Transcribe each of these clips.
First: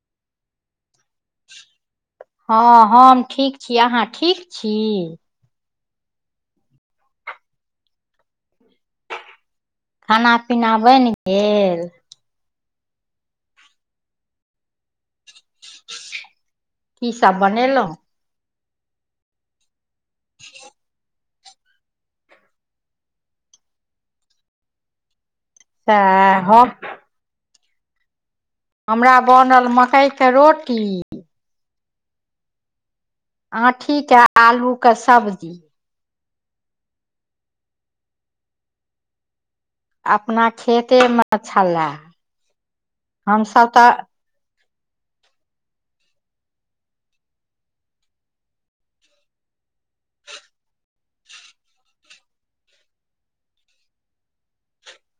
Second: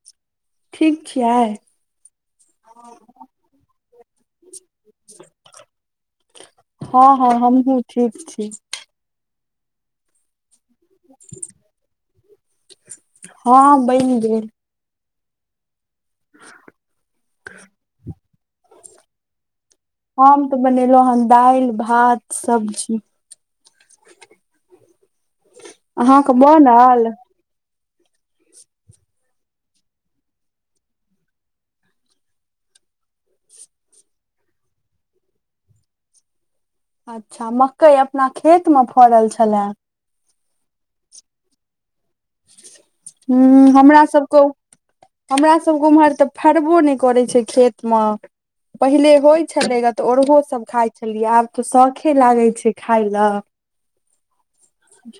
[inaudible] ठीक छियै हँ हम ठीक छी अहाँ ठीक छी हँ हँ हमहुँ ठीक छी खाना पीना बेन गेल हँ बेन गेल [unintelligible] की सब बनेलहुँं [inaudible] हम तऽ बनेलहुँ हन दालि भात सब्जी अहाँके तऽ हम बनल हमरा बनल मकइके रोटी आँठीेके आलू कऽ सब्जी अच्छा मक्कई अपना खेत मे फड़ल छलए अपना खेतेमे छलए हू हमसभ तऽ हमरा सब हमरा सबके उम्हर तऽ फड़बो नहि करैत छै खेत मऽ पहिले होइत छलैग तऽ ओरहो सभ खाइ छलियै आब तऽ शौखे लागै छै खााय लऽ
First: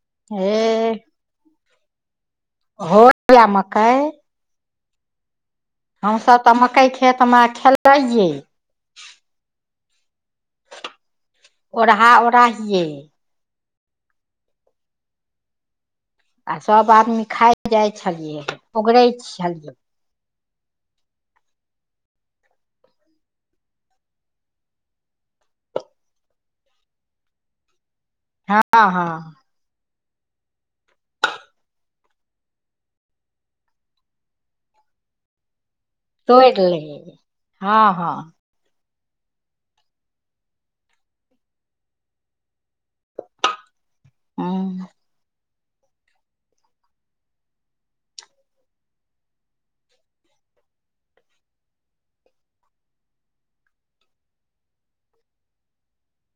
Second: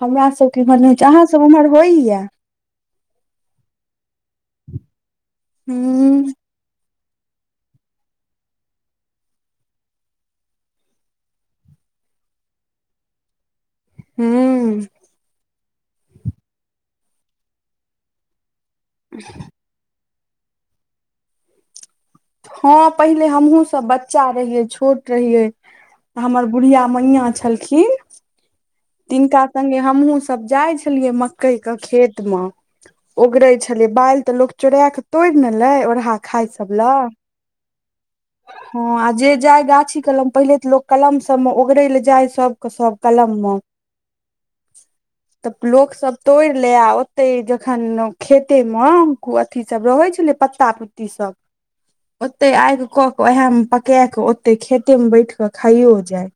हमरा सबके इमर हे होइ छै अहाँ सब उमहर होइया होइये मकई ह हमसभ तऽ मकइ खेतमे खेलैयै औरहा ओढ़ाहियै हू आ सभ आदमी खाइ जाइ छलियै ओगरै छलियै हँ पहिले हमहुँ सब बच्चा रहियै छोट रहियै त हमर बुढ़िया मैंया छलखिन हँ हँ तिनका सङ्गे हमहुँ सभ जाइ छलियै मक्कइके खेत मऽ ओगरै छलैय बालि कऽ तऽ लोक चोरा क तोड़ि न लेय ओरहा खाय तोर सब लै ले हँ हँ हँ आ जे जाय गाछी कलम पहिले तऽ लोक कलम सब में ओगरे ले जाय सबके सब कलम मऽ [inaudible] हूँ तऽ लोक सब तोड़ि लै आ ओते जखन खेते मऽ अथी सब रहय छलै पत्ता पुत्ती सब ओते आगि कऽ ओएह में पकाए कऽ ओतेक खेतेमे बैठ कऽ खाइयो जाइ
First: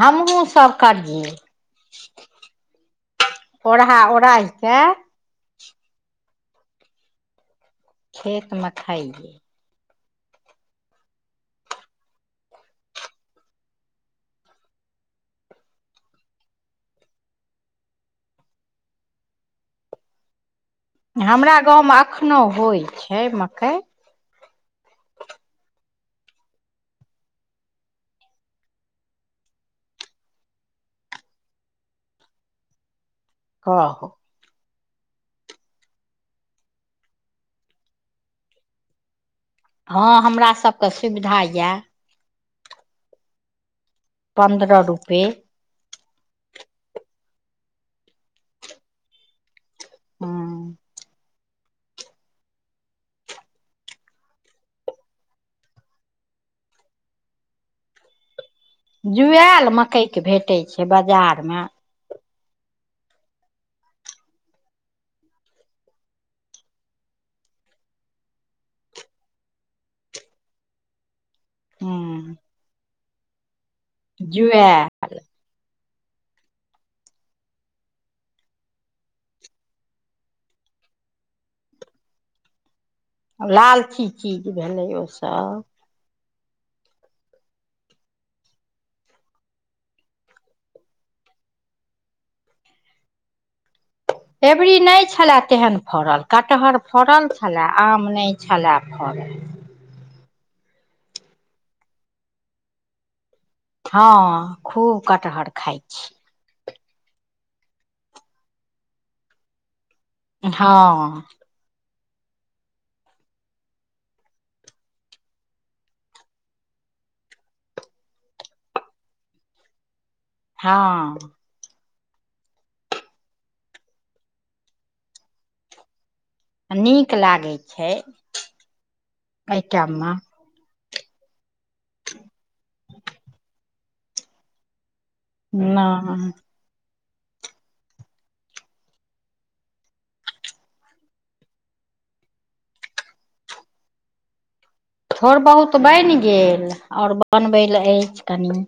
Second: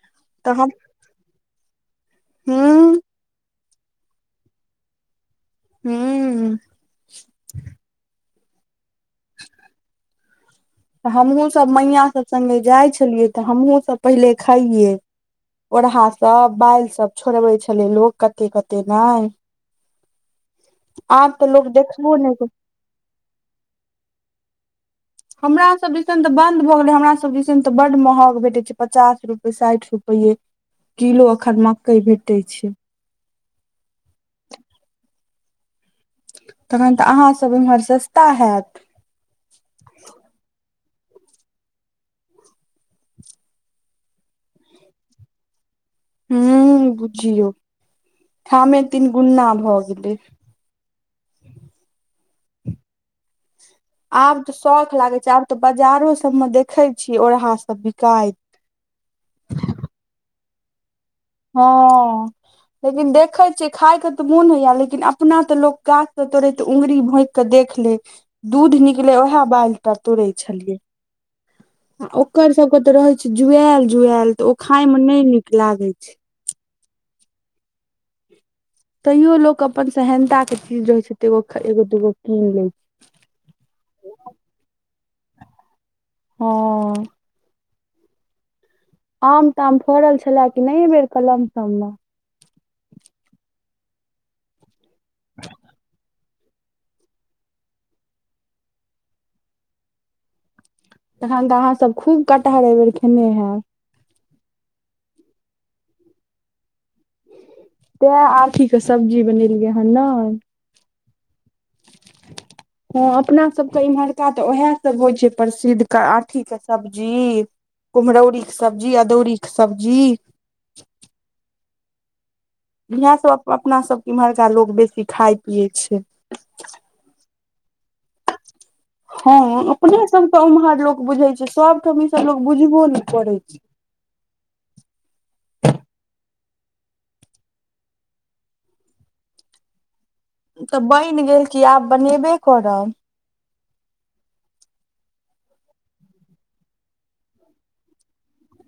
हमहूँ सब करयै हँ ओढ़हा ओढ़ाहिके हूँ खेत में खइे तऽ हमहूँ सब मैया सब संगे जाइ छलियै तऽ हमहुँ सब पहिले खइये ओरहा सब बालि सब छोड़बै छले लोक कते कते नइ तऽ हमरा लोक गाँव में देखबो नहि कर एखनोहु होइ छै मकइ हमरा सब दिसन तऽ बन्द भऽ गेलै हमरा सब दिसन तऽ बड महग भेटैत छै पचास रुपए साइठ रुपैए किलो अखन मकई भेटय छै हँ तखन तऽ अहाँसब एम्हर सस्ता हैत हँ हमरा सबके सुविधा यए पन्द्रह रुपये हूँ बुझियौ ठामे तीन गुन्ना भऽ गेलै हँ आब तऽ शौख लागै छै आब तऽ बजारो सबमे देखे छीयै ओरहा सब बिकाइत जुआयल मकई के भेटै छय बाजार हँ लेकिन देखे छ खाय के तऽ मोन होइया लेकिन अपना तऽ लोक गाछ त तोड़ैत उंगरी भोंक के देख ले दूध निकले उएह बालटा तोड़े छलियै आ हूँ ओकर सबके तऽ रहै छै जुआल जुआएल तऽ ओ खाय में जुआएल नइ नीक लागै छै तैयो लोक अपन सेहनता के चीज रहै छै तऽ एगो एगो दूगो कीन ले लालची चीज भेलै ओ सब हँ आम ताम फड़ल छलए कि नइ बेर कलमसब में अबरी नइ छलए तेहन फड़ल कटहर फड़ल छलै आम नइ छलै फड़ल तखन तऽ अहाँ सब खूब कटहर एहिबेर खेने हैब हँ खूब कटहर खाइ छी तैं आठी के सब्जी बनेलियै हन ने हँ हँ अपना सबके इम्हरका तऽ उएह सब होइ छै प्रसिद्ध आठीे सब्जी कुमरौरी क सब्जी अदौरी कऽ सब्जी हँ इएह सब अपना सबके इम्हरका लोक बेसी खाय पियै छै नीक लागै छय हँ अपने सब तऽ उम्हर लोक बुझे छय सबठाम ई सब लोक बुझबो ने करै छय नइ तऽ बनि गेल कि आब बनेबे करब थोड़ बहुत बइन गेल आओर बनबै लए अछि कनि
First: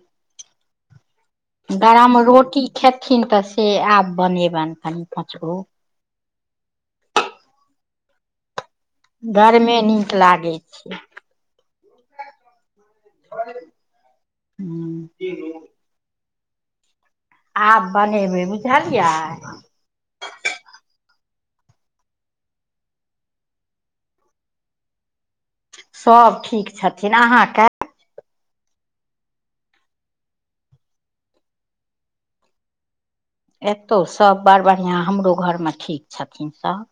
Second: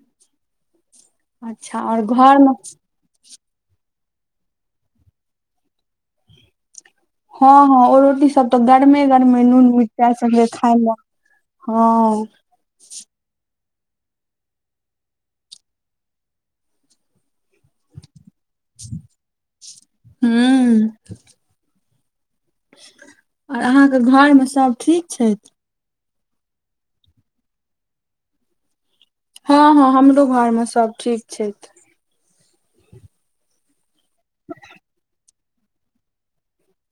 अच्छा और गरम घर मे रोटी खेथिन तऽ से आब बनेबनि कनि पाँच गो हँ हँ ओ रोटी सब तऽ गरमे गरमे नून मिरचाइ नीक संगे लागै खाम छै हँ [unintelligible] आब बनेबै बुझलियै हू [inaudible] और अहाँके घरमे सभ ठीक छैथ सब ठीक छथिन अहाँके हँ हँ हमरो घरमे सब ठीक छैथ एतौ सब बड़ बढ़िया हमरो घर मे ठीक छथिन सब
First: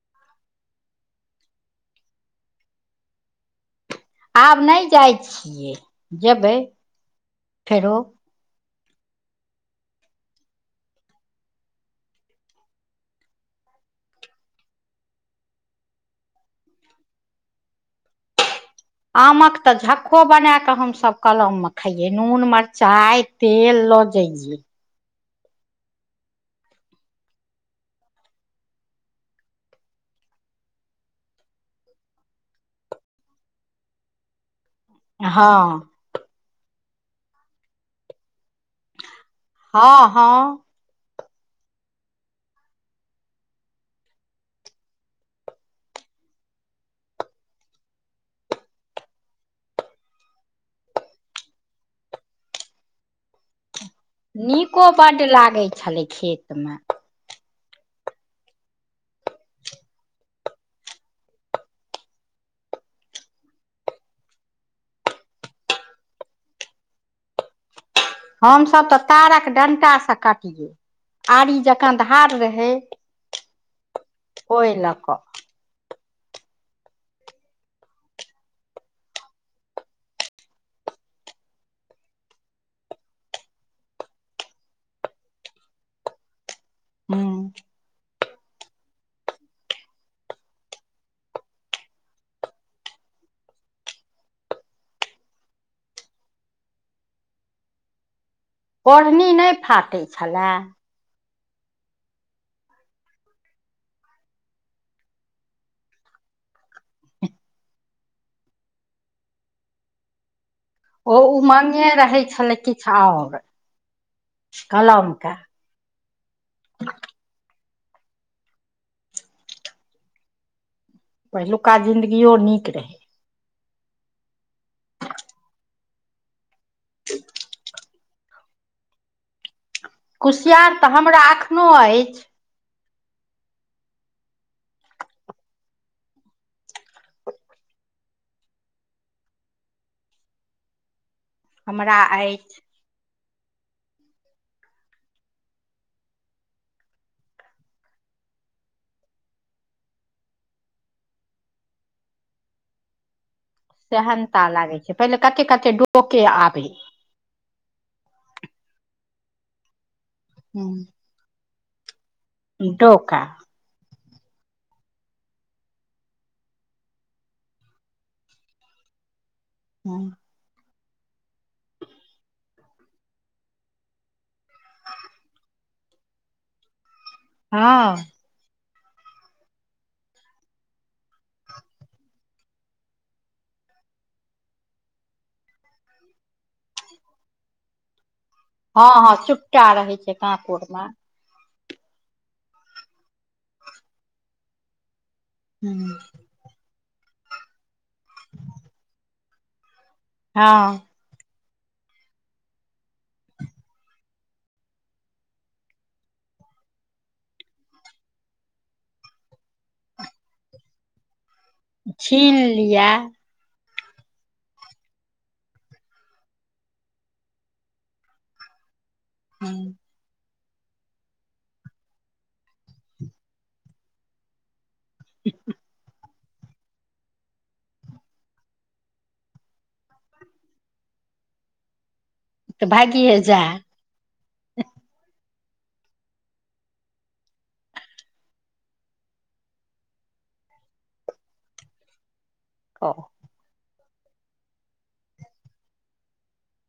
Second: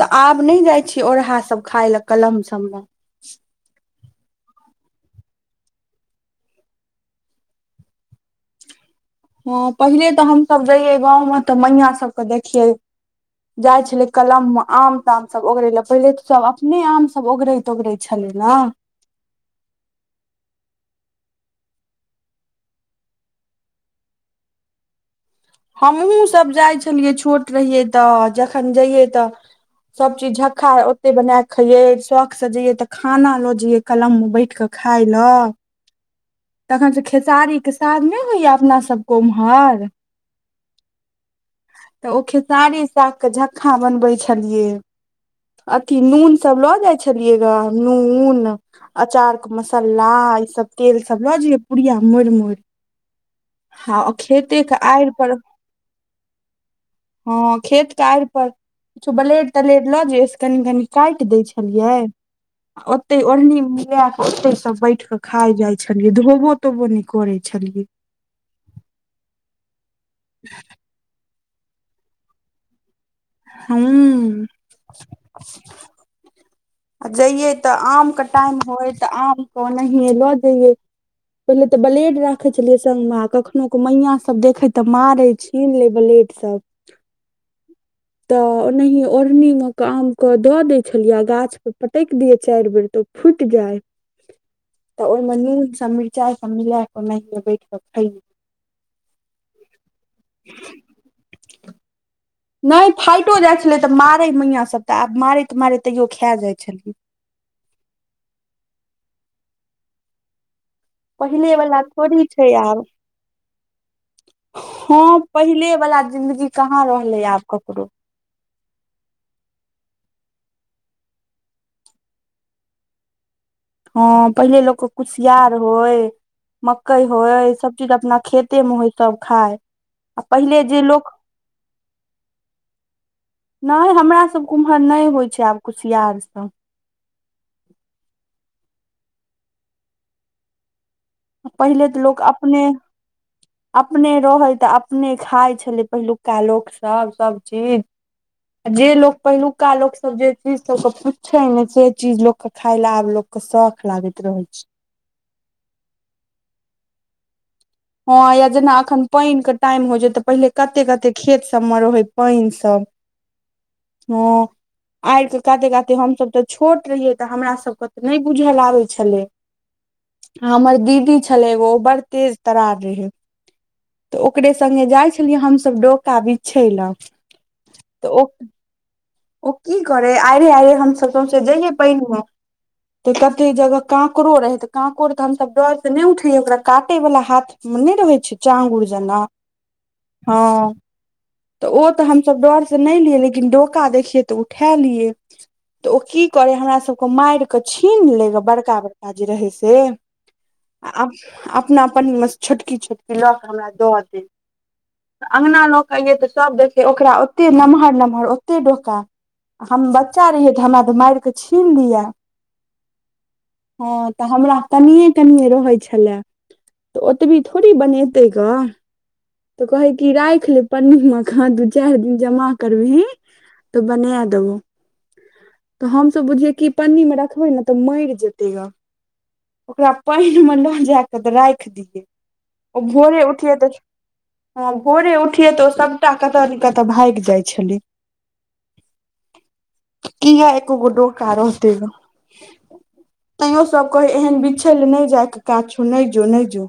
तऽ आब नहि जाइ छिए ओरहा सभ खाय लए कलम सभमे आब नहि जाइ छियै जेबै फेरो हँ पहिले तऽ हमसभ रहिऐ गाँव में तऽ मैया सबके देखियै जाय छले कलम मे आम ताम सब ओगरे ले पहिले त सब अपने आम सब ओगरे ओगरे छलै न आमक तऽ झक्को बना कऽ हमसभ कलम मे खैयै नून मिरचाइ तेल ल जइयै हमहूँ सभ जाइ छलियै छोट रहियै तऽ जखन जइयै तऽ सब चीज झक्का ओते बना क खैये शौक से जइये तऽ खाना लो जइये कलम मे बैठ के खाइ ल हँ तखन त खेसारीके साग नहि होइया अपना सबके उम्हर हँ हँ तऽ ओ खेसारी सागके झक्खा बनबै छलियै अथी नून सब लऽ जाइ छलियै नून अचार के मसाला ई सब तेल सब लऽज पुड़िया मोड़ मोड़ [inaudible] ह नीको बड लागै छलै खेत मे हँ खेत क आइपर किछो ब्लेड तलेर लऽ जइै से कनि कनी काटि दै छलियै ओते ओढ़नी मिला के ओते सब बैठ के खा जाय छै छलियै धोबो तोबो नहि करै छलियै हमसभ तऽ तारक डंटा स से काटियौ आरी जकाँ धार रहै [unintelligible] ओहि लऽ कऽ आ जैयै तऽ आमके टाइम होय तऽ आमके ओनाहिए लऽ जैयै पहिले ते ब्लेड राखे छलिये संग में कखनो क मैया सब देखे तऽ मारे छै कीन ले ब्लेट सब [unintelligible] तऽ ओनाहि ओढ़नी मे के आम के दऽ दै छलियै गाछ पे पटकि दिय चारि बेर तऽ फुट जाइ तऽ ओहिमे नून सभ मिरचाइ सभ मिलाऽ ओहि बैठ कऽ खैलहुँ ओढ़नी नहि फाटैत छलए नहि फाइटो जाइत छलै तऽ मारै मैयसभ तऽ आब मारैत मारैत तैयो खा जाइत छलिए ओ पहिले वला उमंगे रहै थोड़ी छै छलै आब किछु आओर [inaudible] हँ कलमके पहिले वला जिंन्दगी कहाँ रहलै आब ककरो पहिलु का जिंन्दगियो नीक रहै ह पहिले लोकके कुशियार होय मकई हो सभ चीज अपना खेते मे होय सभ खाइ कुशियार तऽ हमरा एखनोहु अछि। नहि हमरा सभके उम्हर नहि होइ छै आब कुशियार सभ पहिले हमरा तऽ लोक अछि अपने। अपने रहै तऽ अपने खाय छलै पहिलुका लोक सभ चीज जे लोक पहिलुका लोक सभ जे चीज सभके पुछे ने से चीज लोक खाय ले आब लोक के शौख। लागैत सेहनता रहै लागे छै पहिले कते कते डोके आबे। ह या जेना एखन पानिके टाइम होइ छै तऽ पहिले कते कते खेत सभमे रहै पैनसभ डोका ह आर के काते काते हम सभ ते छोट रहिये ते हमरा सभ के त नहि बुझल आबे छले [inaudible] [inaudible] हमर दीदी छलै एगो ओ बड़ तेज तरार रहै। तऽ ओकरे संघे जाइ छलियै हमसभ डोका बिछै लऽ हँ। तऽ ओ। ओ की करे आइ रे आइ रे हम सौंसे जइये पान मे तऽ कते जगह कांको रहे तऽ कांकोड़ तऽ हमस डर से नहि उठेया ओकरा काटे वला हाथ नहि रहै छै चंगुर हँ जेना चुपटा रहै छै ह कांकोर मे तऽ ओ तऽ हमसभ डर से नहि लियै लेकिन डोका देखियए तऽ उठा लियै तऽ ओ कि करे हमरा सभके मारि के छीन ले ग बड़का बड़का जे रहे से हँ। अप अपनाप छोट कि छोट कि लऽ कऽ हमरा दऽ देब अगना लोकऽ कऽ अइयै तऽ सभ देखियै ओकरा ओतेक नमहर नमहर ओते डोका आ हम बच्चा रहियै तऽ हमरा तऽ मारि कऽ छीन लिआ छीन लिअ हँ तऽ हमरा कनिट ने रहै छल तऽ ओतबी थोड़ी बनेतै गा। तऽ कहे कि राखि लेब पन्नी मका दू चारि दिन जमा करबही। तऽ बनाय देबौ। तऽ हमस बुझिय कि पन्नी मे रखबै ने तऽ मरि जेतै ओकरा पानिमे लऽ जा कऽ तऽ राखि दियै ओ भागिए भोरे जा उठियै त ह भोरे उठियै तऽ ओ सभटा कतऽ ने कतऽ भागि जाइत छलै किया एको गो डोका रहोतै ग क तैयो सभ कहै एहन बिछै ल नहि जायके काछो नहि जो नहि जो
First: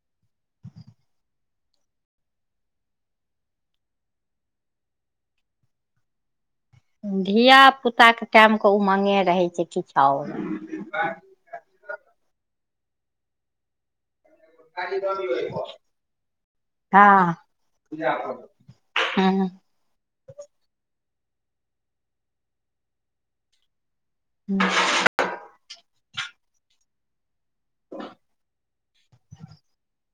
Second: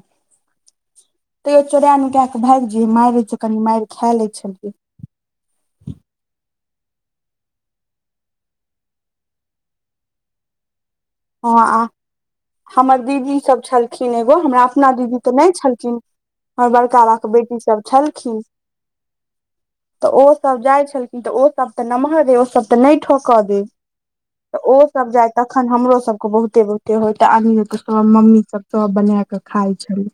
तैयो चोरा नुका कऽ भागि जे मारित छै कनि मारि खा लै छलियै धियापुताके टाइमके ओ उमागे रहै छै किछु आओर ह आ हमर दीदी सभ छल खिन एगो हमरा अपना दीदी तऽ नहि छलखिन हमर बड़का बा हँ के बेटी सभ छलखिन हँ। तऽ ओसभ जाइ छलखिन तऽ ओसभ तऽ नमहर रे ओसभ तऽ नहि ठीकऽ दे तऽ ओ सभ जाय तखन हमरो सभ सभ के बहुते बहुते होय आदमी सभ मम्मी सभ सभ बना क खाय छले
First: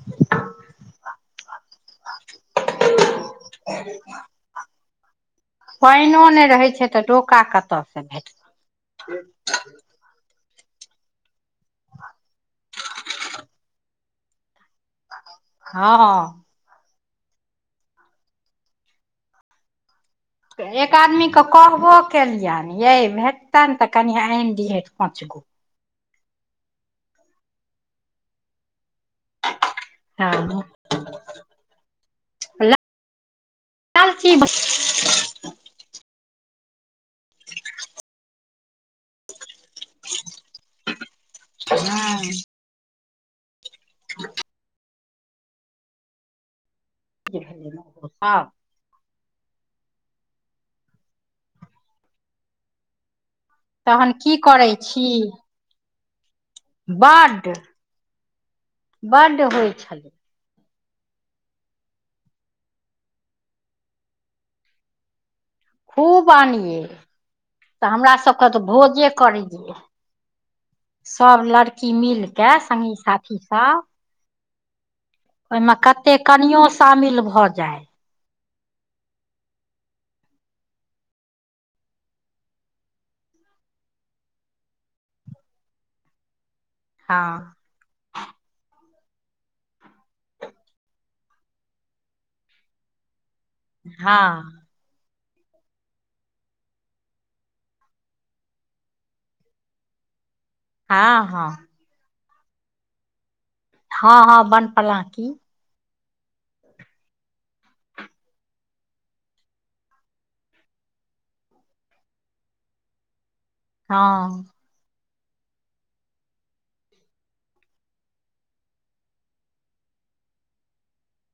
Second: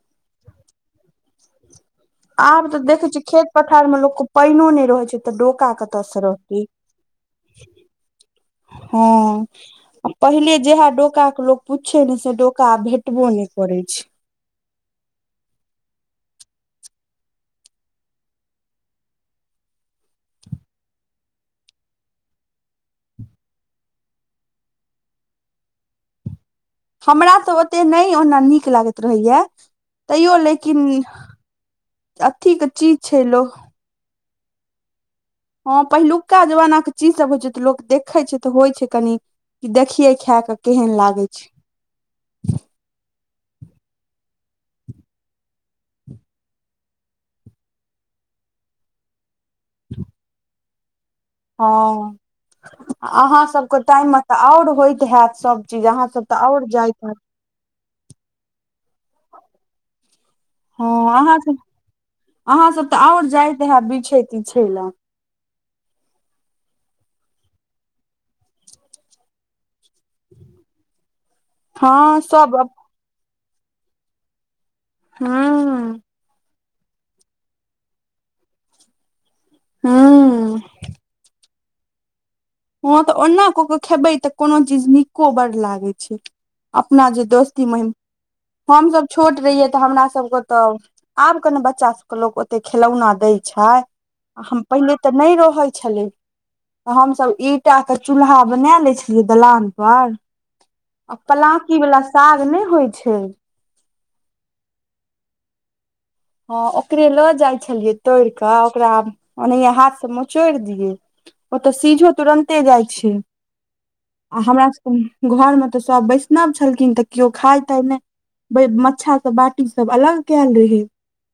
[inaudible] आब तऽ देखे छियै खेत पथार मे लोक के पाइनो नहि रहे छै तऽ डोका कतऽ से पानिओ रह रहै छै तऽ डोका क ओत से भेटत हँ पहिले जेहा डोका के लोक पूछ ने से डोका भेटबोनि करै छै हँ एक आदमीकेँ कहबो केलियनि ये भेटतनि तऽ कनि आनि दिहथि पाँच किलो हमरा तऽ ओतेक नहि ओना नीक लागैत रहैय तैयो हँ लेकिन अथी के चीज छै लो आइल छि हँ पहिलुका जमानाके चीजसभ होइ छै तऽ लोक देखै छै तऽ होइ छै कनी देखिये खाय के केहन लागे छै ह [inaudible] ह [inaudible] भेलस [inaudible] ह हअहाँसभके तहन टाइममे तऽ की आओर करै होइत छी हैत सभ चीज अहाँसभ त आउर जाइत हैत पड [inaudible] बड्ड होइ छलै हँ अहाँ सब अहाँ सब तऽ आओर जाइत हैब बिछय तिछय लए खूब आनिये तऽ हमरा सबके तऽ भोजे करैये सभ लड़की हँ मिल सब कऽ सङ्गी साथीसभ हूँ ओहिमे कते कनियो शामिल भऽ जाय हँ ह तऽ ओना कऽ केऽ खेबै तऽ कोनो चीज नीको बड़ लागै छै अपना हँ जे दोस्ती महिम हमसभ छोट रहियै तऽ हमर सभके तऽ आब कने बच्चा सब के लोको ओते खेलौना दै छै हँ छै हम पहिले तऽ नहि रहै छलै त हमसभ ईटा के चूल्हा बना ले छलियै दलान पर हँ हँ पता की वला साग नहि होइ छै हँ हँ बनपलाकी ह ओकरे लऽ जाइ छलियै तोड़ कऽ ओकरा ओनहिये हाथ सँ मचोड़ि दियै ओ तऽ सीझो तुरन्ते जाइ छै हँ आ हमरा सब घरमे तऽ सभ बैष्णव छलखिन तऽ केओ खााय ताय नहि मच्छा सब बाटी सब अलग कयल रहे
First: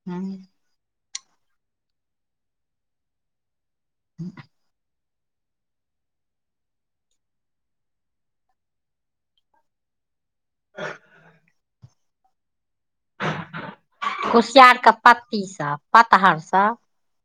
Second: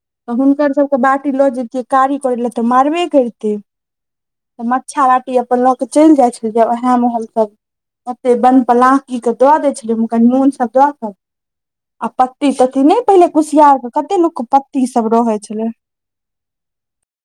हूँ तऽ हुनकरसभके बाटी लऽ जैतियै कारी करै लए तऽ मारबे करितै तऽ मच्छा राटी अपन लऽ के चलि जाइ छलियै उहे मे हम सब ओते बन पलांकी के दआ दै छलैख क नून सब द क आ पत्ती सब नहि पहिले कुसियार के कते लु कुसियार पति के सब रहै पत्ती छलै। सब पतहर सब।